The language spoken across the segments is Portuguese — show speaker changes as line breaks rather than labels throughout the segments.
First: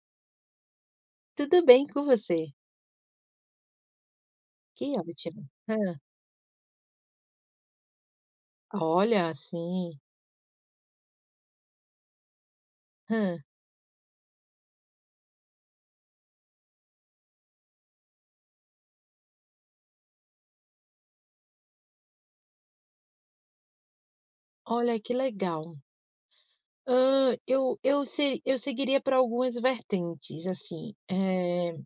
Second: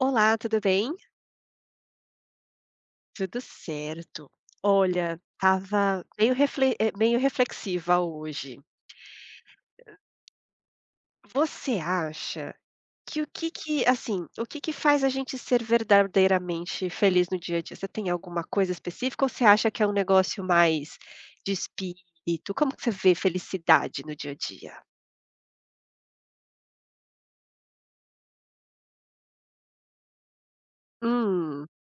Olá, tudo bem.
Tudo bem. E com você?
Tudo certo.
Que
Olha,
ótimo. Hã.
estava meio refle eh, meio reflexiva hoje.
Olha, sim.
Você acha que o
Hã.
que que assim, o que que faz a gente ser verdadeiramente feliz no dia a dia? Você tem alguma coisa específica ou você acha que é um negócio mais de espírito? Como que você vê felicidade no dia a dia?
Olha, que legal! Hã, eu eu se eu seguiria para algumas vertentes assim,
Hum.
eh.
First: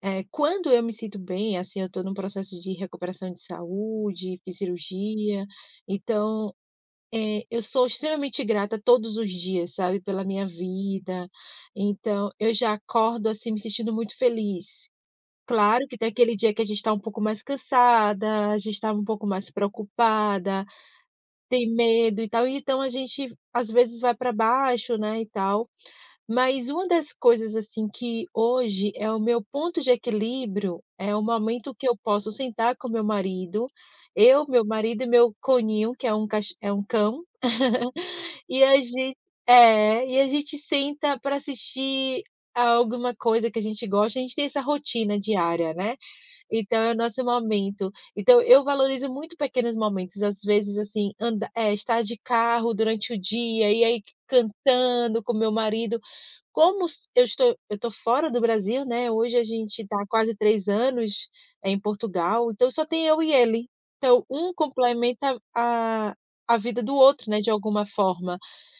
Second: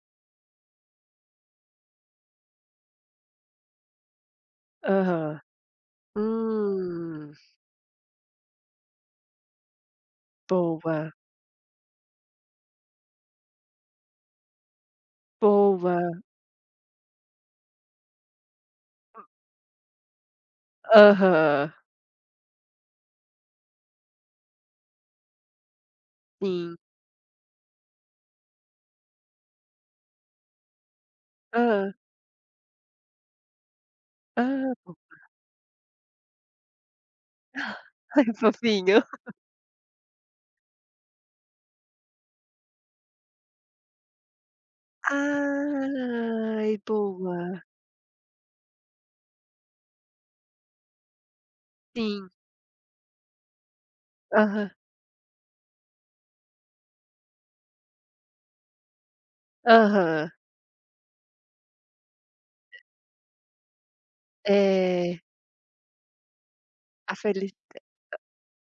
É quando eu me sinto bem assim, eu estou num processo de recuperação de saúde e
Aham.
cirurgia, então,
Hum.
eh, eu sou extremamente grata todos os dias, sabe, pela minha
Boa.
vida. Então eu já acordo, assim, me sentindo muito feliz. Claro que tem
Boa.
aquele dia que a gente está um pouco mais cansada. A gente estava um pouco mais preocupada, tem
Aham.
medo e tal. E então a gente às vezes vai para baixo, né, e tal. Mas
Sim.
uma das coisas, assim, que hoje é o meu ponto de equilíbrio é o momento que
Hã.
eu posso sentar com o meu marido,
Ah,
eu, meu
boa.
marido e meu conínho, que é um ca é um cão.
Ah. Ai
E a
fofinho.
gen É. E a gente senta pra assistir alguma coisa que a gente gosta. A gente tem essa rotina diária, né,
Ai
então é o nosso
boa.
momento. Então eu valorizo muito pequenos momentos, às vezes assim anda é estar de
Sim.
carro durante o dia e aí
Aham.
cantando com o meu marido como eu estou eu estou fora do Brasil, né. Hoje a gente está há
Aham.
quase 3 anos, em Portugal, então só tem eu e ele. Então um
É.
complementa a a vida do
A
outro, né, de
feli [unintelligible]
alguma forma.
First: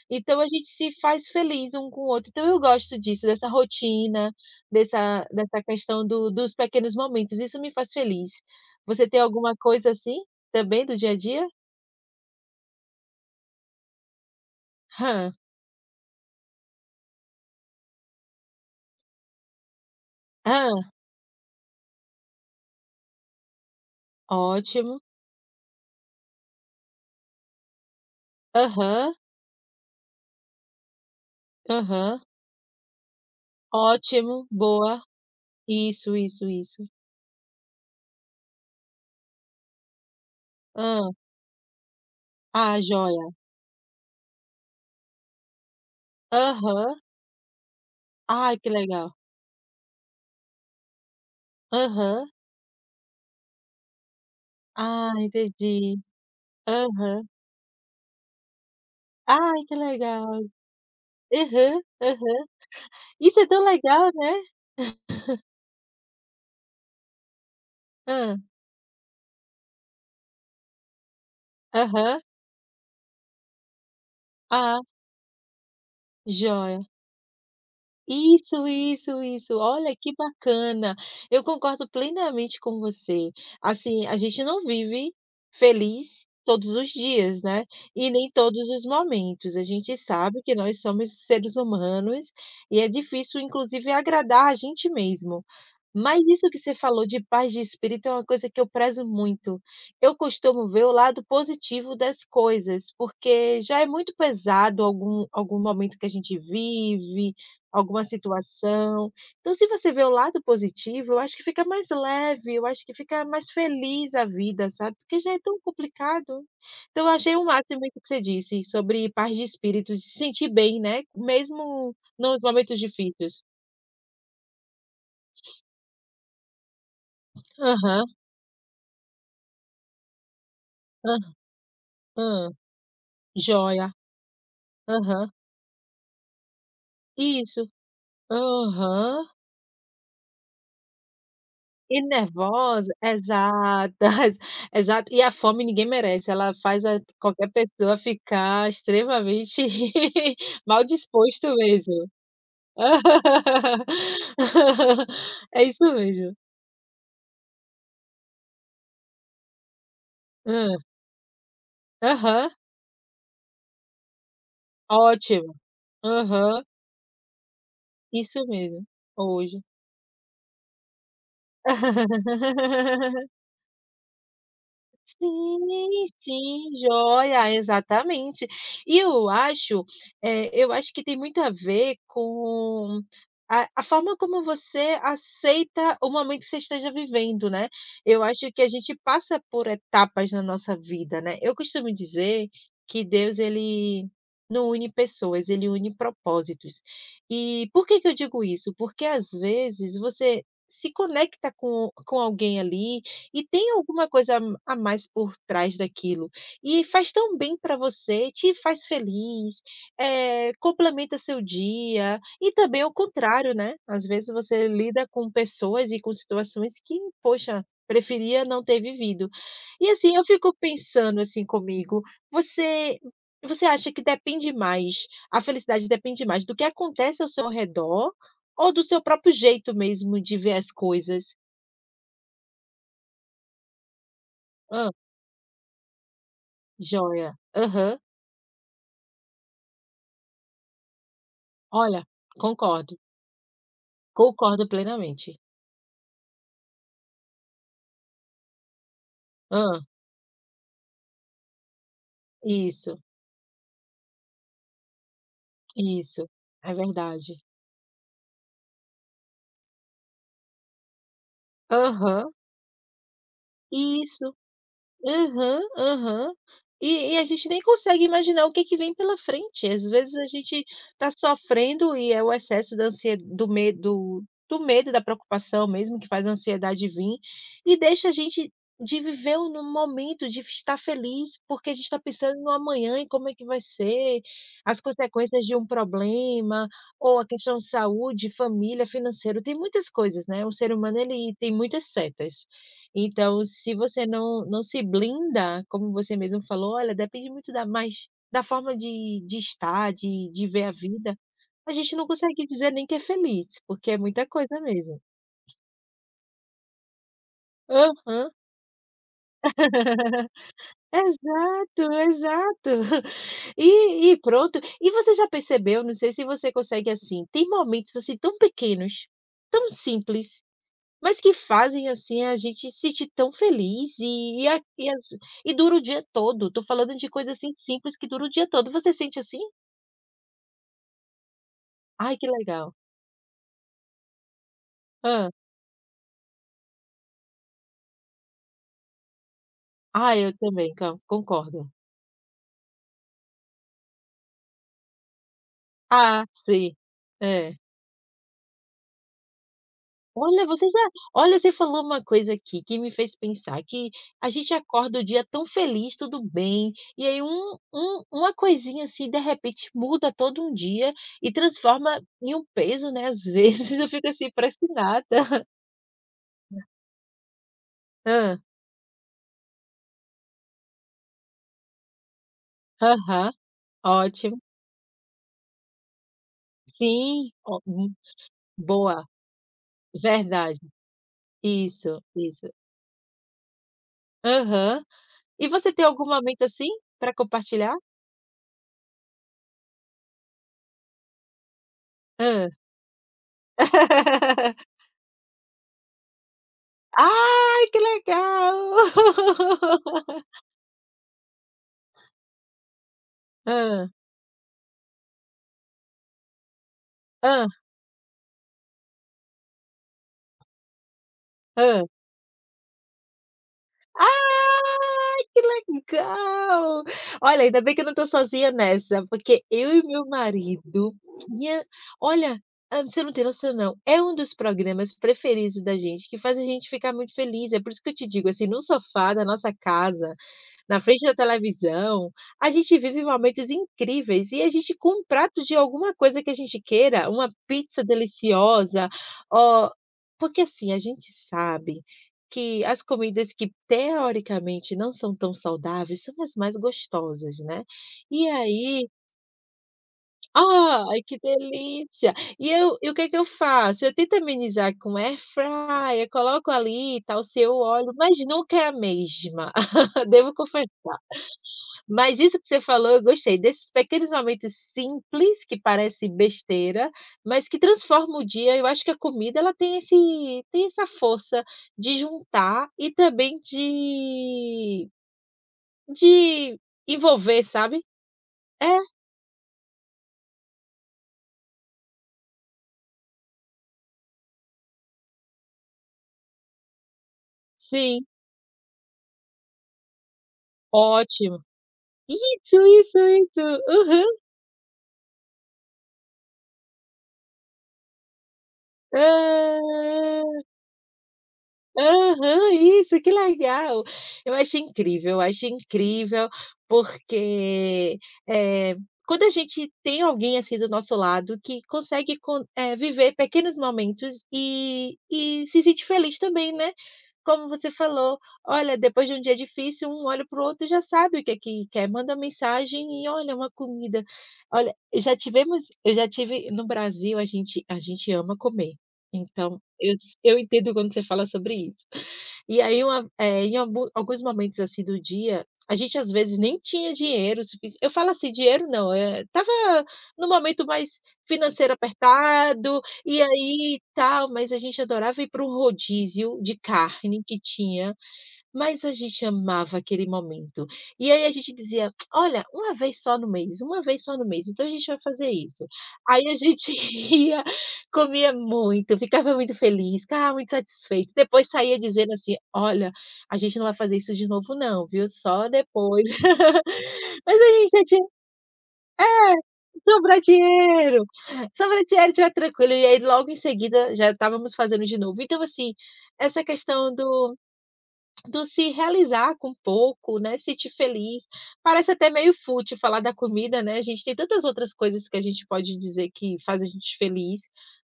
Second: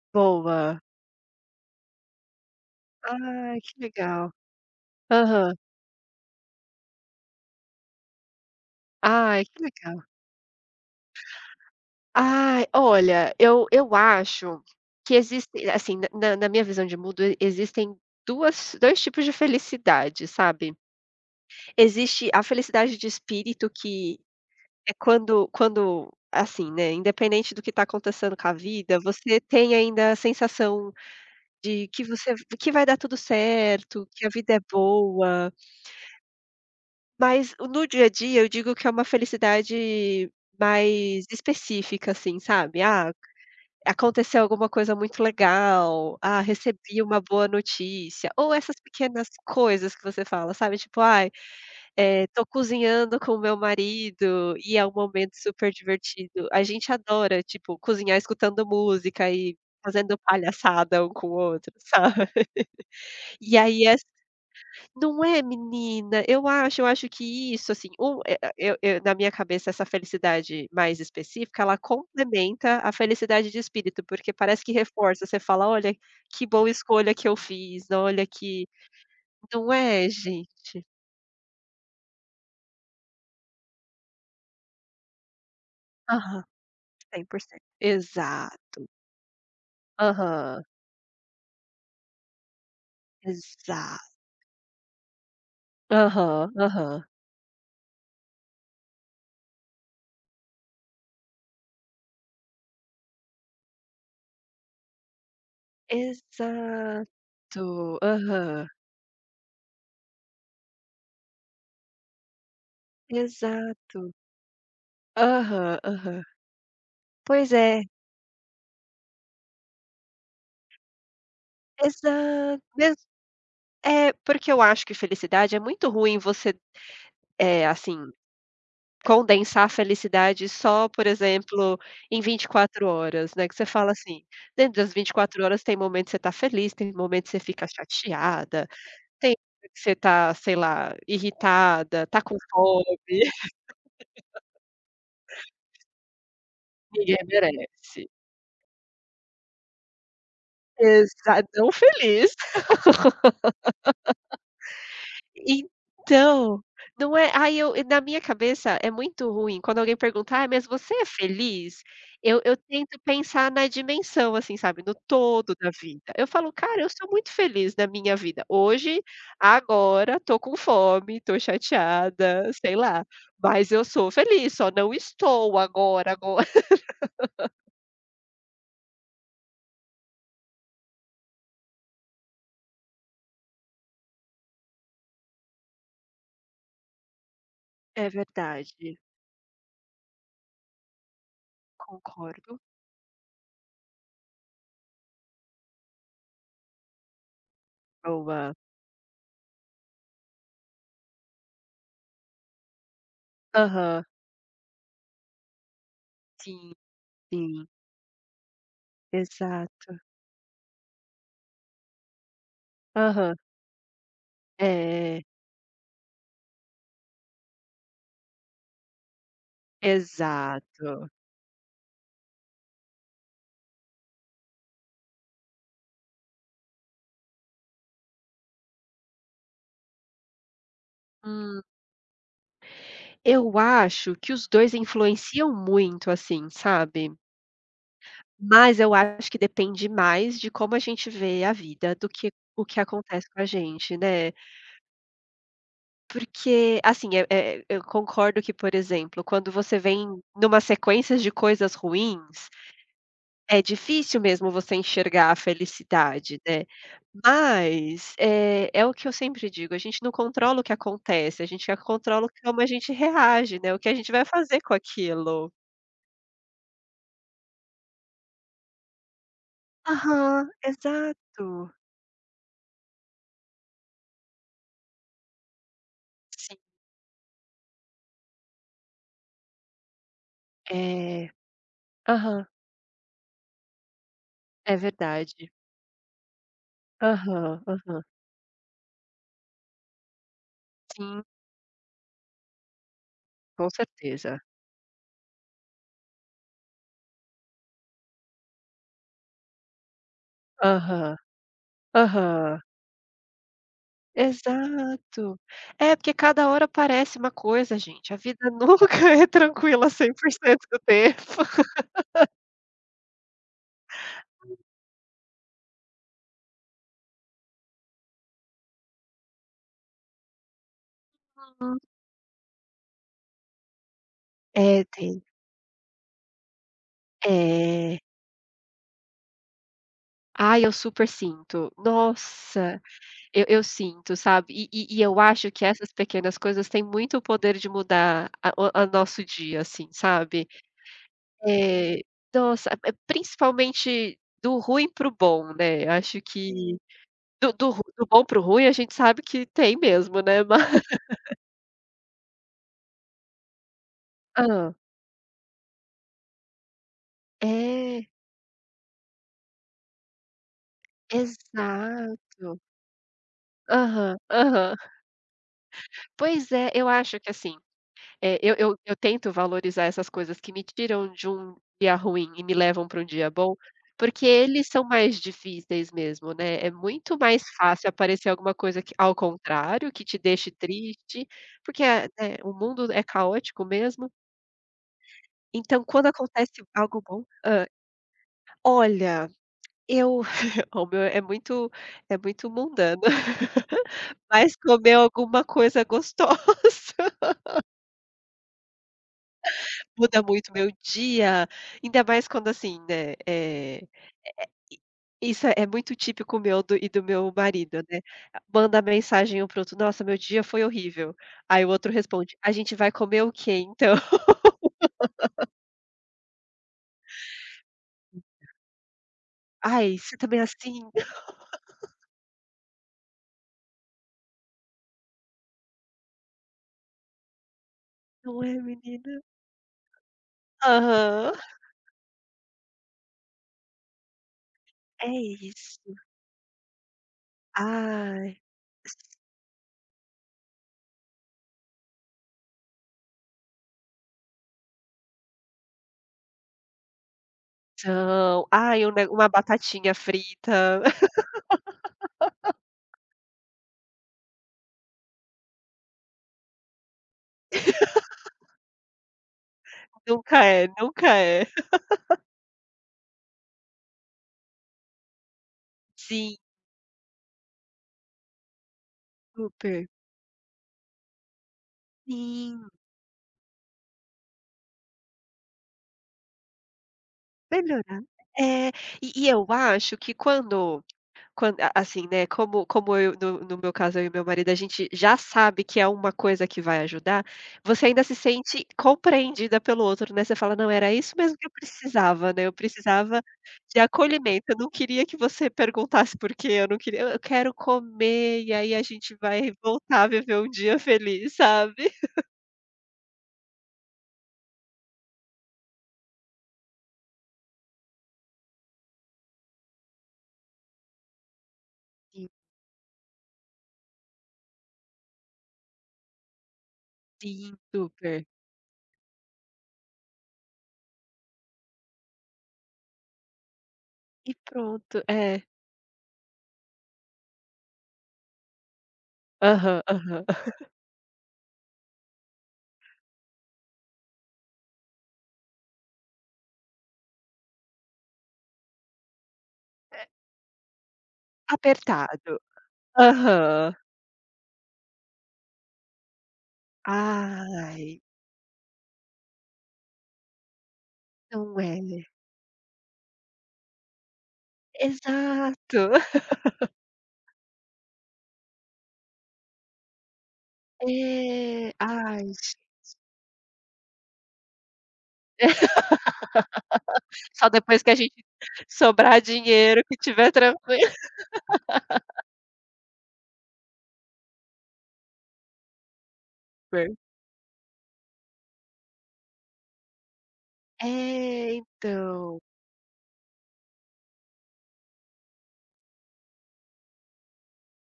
Então a gente
Boa.
se faz feliz um com o outro. Então eu gosto disso, dessa
Ai, que legal.
rotina dessa
Aham.
dessa questão do dos pequenos momentos. Isso me faz feliz. Você tem
Ai,
alguma
que
coisa
legal.
assim também do dia a dia?
Ah, olha, eu eu acho que
Hã.
existe, assim, na na na minha visão de mundo existem 2 2 tipos de felicidade, sabe?
Hã.
Existe a felicidade de espírito, que é
Ótimo.
quando quando assim, né, independente do que está acontecendo com a vida,
Aham.
você tem ainda a sensação de que
Aham.
você que vai dar tudo certo, que a
Ótimo,
vida é
boa,
boa.
isso, isso, isso.
Mas no dia a dia eu digo que é uma felicidade
Hã.
mais específica, assim, sabe?
Ah,
Ah,
joia.
aconteceu alguma coisa muito legal. Ah,
Aham.
recebi uma boa notícia ou
Ai, que
essas
legal.
pequenas coisas que você fala, sabe? Tipo ai, eh,
Aham.
tô cozinhando com o meu marido e é um
Ah,
momento super
entendi.
divertido. A gente
Aham.
adora tipo cozinhar, escutando música e
Ai que
fazendo
legal.
palhaçada um com o outro,
Aham.
sabe?
Aham. Isso é
E
tão
aí é
legal, né?
não é menina? Eu acho eu acho que isso assim o é
Hã.
eu eu na minha cabeça essa felicidade mais específica, ela
Aham.
complementa a felicidade de espírito, porque parece que
Ah.
reforça, você fala olha que boa
Joia.
escolha que eu fiz, olha
Isso,
que
isso, isso.
Não
Olha
é
que
gente?
bacana. Eu concordo plenamente com você. Assim a gente não vive feliz
Aham,
todos os
cem por
dias,
cento,
né? E nem todos
exato.
os momentos. A gente sabe que
Aham.
nós somos seres humanos e é difícil, inclusive
Exato.
agradar a gente mesmo. Mas isso
Aham.
que você
Aham.
falou de paz de espírito é uma coisa que eu prezo muito. Eu costumo ver o lado positivo das coisas, porque já é muito pesado algum algum momento que a gente
Exato.
vive, alguma
Aham.
situação. Então, se você vê o lado positivo, eu acho que fica mais leve. Eu acho que fica mais
Exato.
feliz a vida, sabe? Porque já é tão
Aham, aham.
complicado. Então eu achei o
Pois
máximo
é.
que você disse sobre paz de espírito e se sentir bem, né? Mesmo nos
Exa
momentos
Mesmo
difíceis.
É. Porque eu acho que felicidade é muito ruim você, eh, assim,
Aham.
condensar a felicidade só, por
Aham.
exemplo, em vinte e
Hã.
quatro horas, né? Que você fala
Joia.
assim dentro das vinte e
Aham.
quatro horas tem momento que você tá feliz, tem momentos que você fica
Isso.
chateada,
Aham.
tem que você tá, sei lá,
E
irritada, tá com
nervosa.
fome.
Exata exato e a fome ninguém merece. Ela faz a
Ninguém
qualquer pessoa
merece.
ficar extremamente mal
Exa É
disposto
tão
mesmo.
feliz.
É isso mesmo.
Então, não é? Aí eu na minha cabeça é muito ruim quando alguém perguntar, mas
Hum.
você é feliz? Eu
Aham.
eu tento pensar na dimensão assim, sabe? No
Ótimo,
todo da vida. Eu falo
Aham.
cara, eu sou muito feliz na minha vida.
Isso mesmo.
Hoje
Hoje.
agora estou com fome, estou chateada, sei lá, mas eu sou feliz. Só não estou
Sim,
agora agora.
sim, joia, exatamente. E eu acho, eh, eu acho que tem muito a ver com a a forma como você aceita o momento que você esteja vivendo, né?
É
Eu acho que a gente
verdade.
passa por etapas na nossa vida, né? Eu costumo dizer
Concordo.
que Deus ele não une pessoas, ele une propósitos. E por que que eu digo
Boa.
isso? Porque às vezes você se conecta com com alguém ali e tem
Aham.
alguma coisa a mais por trás daquilo
Sim,
e faz tão bem
sim.
para você, te faz feliz,
Exato.
eh, complementa seu dia e também ao
Aham.
contrário, né? Às vezes você lida
É.
com pessoas e com situações que poxa, preferia não ter vivido. E assim eu fico
Exato.
pensando assim comigo, você você acha que depende mais a felicidade depende mais do que acontece ao seu redor ou do seu próprio jeito mesmo de ver as coisas?
Hum. Eu acho que os 2
Hã.
influenciam muito assim, sabe?
Joia, Aham.
Mas eu acho que depende mais de como a gente vê a vida
Olha,
do que o que
concordo.
acontece com a gente, né?
Concordo plenamente.
Porque, assim, é é eu concordo que, por exemplo, quando você
Hã.
vem numa sequência de coisas ruins,
Isso.
é difícil mesmo, você enxergar a
Isso,
felicidade, né.
é verdade.
Mas, eh, é o que eu sempre digo: “A gente não controla o que acontece. A gente já controla
Aham.
o como a gente reage”’, né, o que a gente vai
Isso,
fazer com aquilo.
aham, aham, e e a gente nem consegue imaginar o que que vem pela frente. Às vezes, a
Aham,
gente tá
exato.
sofrendo, e é o excesso da ansie- do medo do medo, da preocupação mesmo, que faz a
Sim.
ansiedade vim, e deixa a gente de viver no momento, de estar
É,
feliz, porque a gente está pensando
aham.
no amanhã, em como é que vai ser,
É
as consequências
verdade.
de um problema, ou a questão
Aham,
de
aham.
saúde, família, financeiro, tem muitas coisas, né, o ser humano,
Sim.
ele tem muitas setas. Então,
Com
se você
certeza.
não não se blinda, como você mesmo falou: “Olha, depende muito da mas da forma de de estar, de de ver a vida”,
Aham,
a gente não consegue
aham.
dizer nem que é feliz, porque é muita coisa mesmo.
Exato, é porque cada hora aparece uma coisa, gente, a
Aham.
vida nunca é tranquila, 100% do tempo.
Exato, exato, e e pronto. E você já percebeu? Não sei se você consegue, assim, tem momentos, assim, tão pequenos, tão simples, mas que
Hum.
fazem, assim, a gente sentir tão feliz, e a
É,
e às
tem.
e dura o dia todo. Estou falando de coisas, assim, simples,
É.
que dura o dia todo. Você sente assim?
Ai, eu super sinto.
Ai, que legal!
Nossa, eu eu sinto, sabe, e e e eu
Hã.
acho que essas pequenas coisas têm muito o poder de mudar a o o nosso dia, assim,
Ah, eu
sabe.
também can concordo.
É, nossa! É é, principalmente do ruim para o bom, né. Acho
Ah, sim.
que, do
É.
do ru do bom para o ruim, a gente sabe que tem mesmo, né.
Olha, você
Mas
já olha, você falou uma coisa aqui, que me fez pensar que a gente
Hã.
acorda o dia tão feliz, tudo bem e aí um um
É.
uma coisinha assim, de repente, muda todo um dia e transforma em um
Exato.
peso, né, às vezes, eu fico,
Aham,
assim, parece que
aham
nada.
Pois é, eu acho que assim, eh,
Hã.
eu eu eu tento valorizar essas coisas que me tiram de um dia ruim e me levam pra um dia
Aham,
bom, porque
ótimo.
eles são mais difíceis mesmo, né, é muito
Sim,,
mais fácil
[unintelligible]
aparecer alguma coisa que,
boa.
ao contrário, que te deixe
Verdade!
triste, porque
Isso,
é é
isso!
o mundo é caótico mesmo.
Aham. E você
Então,
tem algum
quando
momento
acontece
assim,
algo
para
bom hã?
compartilhar?
Olha, eu o meu é muito é
Hã.
muito mundano. Mas, comer alguma coisa gostosa
Ai, que legal.
muda muito o meu dia, ainda mais quando, assim, né, eh, é
Hã.
é i isso é muito típico meu do e do meu
Hã.
marido, né. Mandar mensagem um para outro: “‘Nossa, meu dia foi horrível”, ai o
Hã.
outro responde: “A gente vai comer o quê, então?”.
Ai, que legal! Olha, ainda bem que eu não estou sozinha nessa, porque eu e o
Ai, o
meu
seu também é assim?
marido, minha olha, ah, você não tem noção, não. É um dos programas preferidos da gente, que faz a gente ficar muito feliz. É por isso que eu te digo,
Não
assim,
é,
no sofá
menina?
da nossa casa, na frente da
Aham.
televisão, a gente vive momentos incríveis. E a gente com um
É
prato, de
isso!
alguma coisa que a gente queira, uma pizza
Ai!
deliciosa, ó, porque, assim, a gente sabe que as comidas que, teoricamente, não são tão saudáveis, são as mais gostosas, né. E
Então. Aí
aí
um neg uma batatinha frita.
Ai, que delícia! E eu o que que eu faço? Eu tento amenizar com Air fryer, coloco ali e tal, sem o óleo, mas nunca é a mesma, devo
Nunca é.
confessar.
Nunca é.
Mas isso que você falou, eu gostei. Desses pequenos momentos simples, que parecem
Sim.
besteira, mas que transformam o dia. Eu acho que a comida ela tem
Super.
esse tem essa força de juntar
Sim.
e também de de envolver,
Vai
sabe.
melhorar! É,
É.
e e eu acho que, quando quando, a assim, né, como como eu, no no meu caso, eu e o meu marido, a gente já sabe que é uma coisa que vai ajudar, você ainda
Sim.
se sente compreendida pelo outro, né. Você fala: “Não, era isso mesmo
Ótimo!
que eu precisava, né. Eu
Isso, isso,
precisava
isso.
de
Aham.
acolhimento. Eu não queria que você perguntasse, porque eu não queria eu quero comer, e aí a gente vai voltar a viver
Hã!
um dia feliz”, sabe.
Aham, isso. Que legal! Eu acho incrível. Eu acho incrível, porque, eh, quando a gente tem alguém, assim, do nosso lado, que consegue
Sim.
con eh, viver pequenos momentos e e se sente feliz também, né. Como
Sim,
você falou:
super.
“Olha, depois de um dia difícil, um olha para o outro e já sabe o que que quer, manda uma mensagem e olha uma comida”.
E
Olha,
pronto!
já
É.
tivemos eu já tive no Brasil, a gente a gente ama comer, então,
Aham.
eu
Aham.
eu entendo quando você fala sobre isso, e aí uma eh, em algu alguns momentos assim do dia, a gente às vezes, nem tinha dinheiro sufici eu falo, assim, dinheiro não, eh, estava
É.
no momento mais financeiro
Apertado.
apertado e
Aham.
aí, tal, mas a gente adorava ir para um rodízio de carne que tinha,
Ai!
mas a gente amava aquele momento e aí, a gente
Não
dizia:
é?
“Olha, uma vez só no mês, uma vez só no mês, então, a gente vai fazer isso”.
Exato.
Aí a gente ia, comia muito, ficava muito feliz, ficava muito satisfeito. Depois
É.
saía dizendo
Ai,
assim:
gente!
"Olha, a gente não vai fazer isso de novo não, viu. Só depois”. Mas
Só
a gente
depois
já
que a
tinha
gente sobrar dinheiro,
é,
que
sobrar
tiver tranquilo.
dinheiro, só quando a gente tiver tranquilo, e aí logo em seguida, já estávamos fazendo de novo. Então, assim, essa questão
Sei.
do do se realizar com pouco, né, sentir feliz.
É,
Parece até meio
então.
fútil falar da comida, né, a gente tem tantas outras coisas que a gente pode dizer que faz a gente feliz,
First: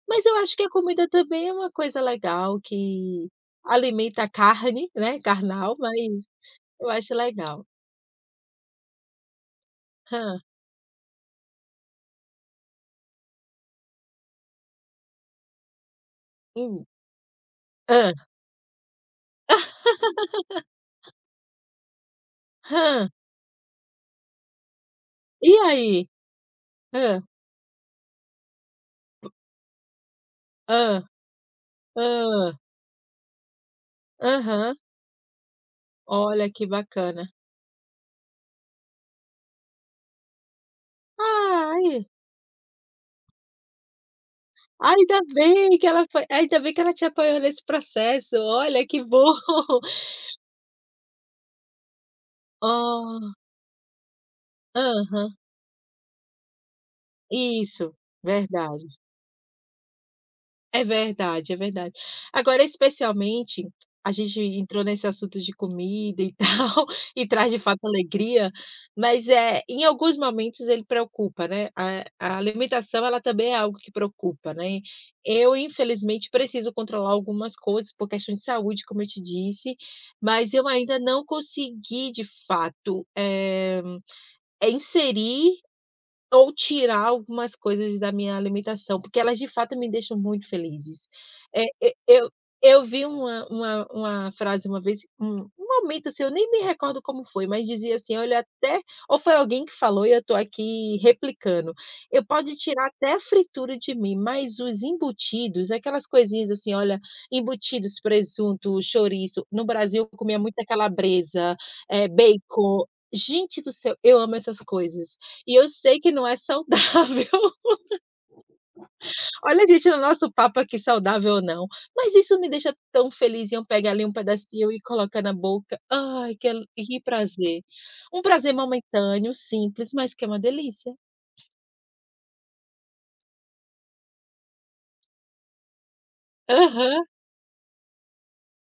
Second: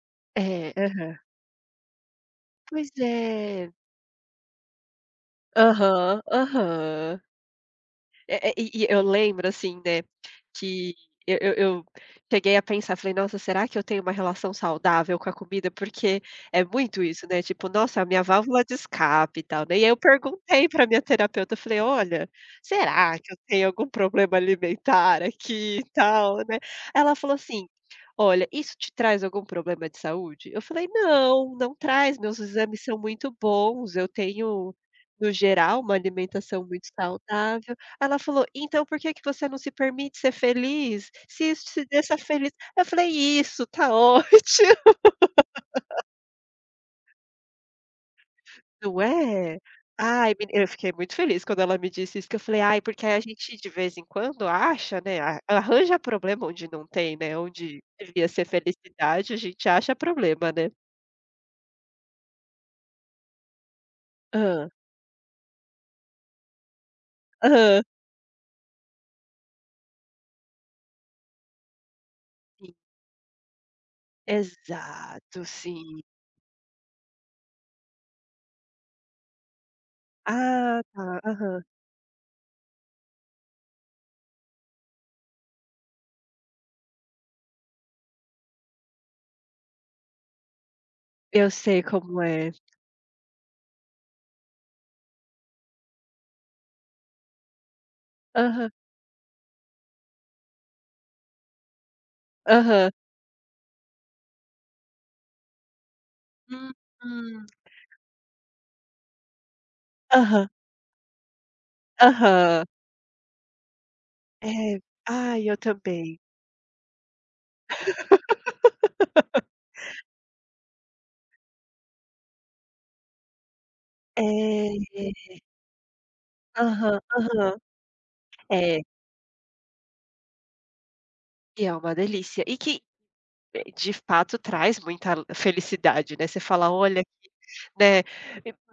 mas eu acho que a
É,
comida
aham.
também é uma coisa legal,
Pois
que
é.
alimenta a carne, né, carnal. Mas,
Aham.
eu acho
Aham.
legal.
É é e e eu lembro assim, né,
Hã.
que eu eu eu cheguei a pensar, falei: "Nossa, será que eu tenho uma relação saudável com a comida?”, porque é
Hum.
muito isso, né, tipo, nossa, a
Hã.
minha válvula de escape e tal, né. E aí eu perguntei pra minha terapeuta, eu falei: "Olha,
Hã.
será que eu tenho algum problema alimentar
E
aqui e
aí?
tal, né?" Ela
Hã.
falou assim: "Olha, isso te traz algum problema de saúde?", Eu falei:
Hã.
“Não, não traz, meus
Hã.
exames são muito bons. Eu tenho,
Aham.
no geral, uma
Olha,
alimentação
que
muito
bacana.
saudável”, ela falou: “‘Então, por que que você não se permite ser feliz? Se isso te
Ai.
deixa feliz”. Eu falei: “Isso, tá ótimo!”.
Ainda bem que ela foi, ainda bem que ela te apoiou nesse processo. Olha,
Não
que bom.
é? Ai meni eu fiquei muito feliz, quando ela me disse isso, que eu falei: “Ai, porque aí, a
Oh.
gente, de vez em quando acha, né,
Aham.
a arranja problema, onde não tem, né, onde
Isso.
devia ser
Verdade.
felicidade, a gente acha problema, né?”.
É verdade, é verdade. Agora, especialmente, a gente
Hã.
entrou nesse assunto de comida e tal, e traz de fato
Aham.
alegria. Mas, eh, em alguns momentos ele preocupa, né. A a
Sim.
alimentação ela também é algo que preocupa, né.
Exato,
Eu,
sim.
infelizmente, preciso controlar algumas coisas, por questões de saúde, como eu te disse, mas eu
Ah,
ainda
tá!
não
Aham.
consegui de fato, eh, é inserir, ou tirar algumas coisas da minha alimentação, porque elas, de fato, me deixam muito felizes.
Eu
Eh,
sei
eu
como
eu
é.
eu vi uma uma uma frase uma vez, um um momento, assim, eu nem me recordo como foi, mas dizia assim: “Olha,
Aham.
até“, ou foi alguém que falou e eu estou aqui replicando. “E pode tirar
Aham.
até a fritura de mim, mas os embutidos”, aquelas coisinhas, assim, olha,
Uhum.
embutidos, presunto, chouriço. No Brasil, eu comia
Aham.
muita calabresa, eh,
Aham.
bacon. Gente do céu! Eu amo essas
É.
coisas
Ai,
e
eu
eu sei que
também.
não é saudável. Olha, gente, o nosso papo que e saudável, ou não, mas isso me deixa tão feliz, em eu pegar ali um
É,
pedacinho e coloca na
É.
boca. Ai, que ale
Aham.
que
Aham.
prazer! Um prazer
É.
momentâneo, simples, mas que é uma delícia.
E é uma delícia, e que, de fato, traz muita felicidade, né. Você fala: “Olha
Aham.
aqui!”, né.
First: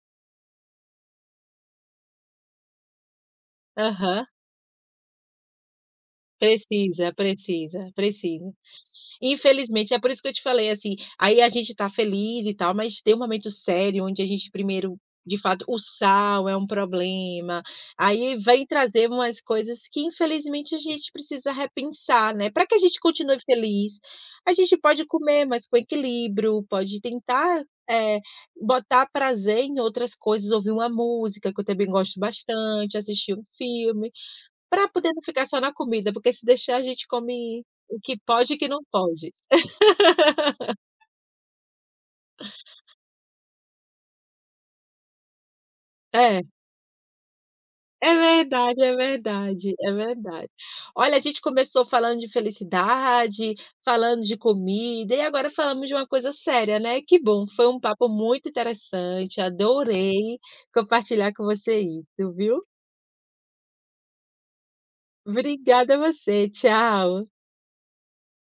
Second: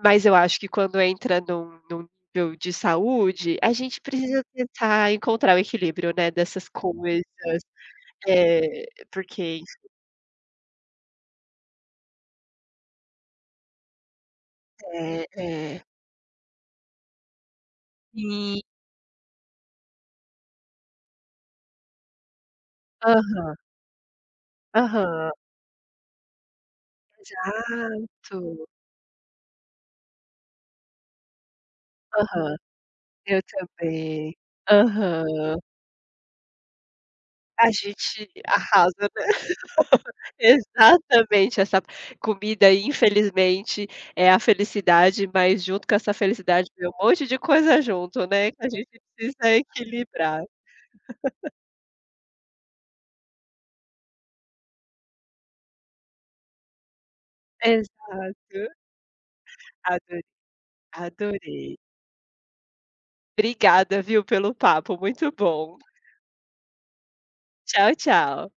Mas, eu acho que, quando entra num num nível de saúde, a gente
Aham.
precisa tentar encontrar o equilíbrio, né, dessas
Precisa,
coisas.
precisa, precisa,
É, porque isso
infelizmente. É por isso que eu te falei, assim, aí a gente tá feliz e tal, mas tem um momento sério, onde a gente primeiro,
É,
de fato, o
é.
sal é um problema. Aí
Sim.
vem trazer umas coisas que, infelizmente, a gente precisa repensar, né, pra que a gente continue
Aham.
feliz, a gente pode
Aham.
comer, mas com equilíbrio, pode tentar, eh,
Exato!
botar prazer em outras coisas, ouvir uma música, que eu também gosto
Aham.
bastante, assistir
Eu
um filme,
também!
para poder não ficar
Aham.
só na comida, porque se deixar a gente come
A
o que
gente
pode e o que não
arrasa, né?
pode.
Exatamente! Essa p comida, infelizmente, é a felicidade, mas junto com essa
É.
felicidade, vem um monte de coisa
É
junto, né, que a
verdade, é
gente precisa
verdade, é
equilibrar.
verdade. Olha, a gente começou falando de felicidade, falando de comida, e agora falamos de uma coisa séria, né, que bom! Foi um papo muito
Exato.
interessante.
Adorei,
Adorei compartilhar com
adorei.
você isso, viu.
Obrigada, viu, pelo papo. Muito bom.
Obrigada, você. Tchau.
Tchau, tchau.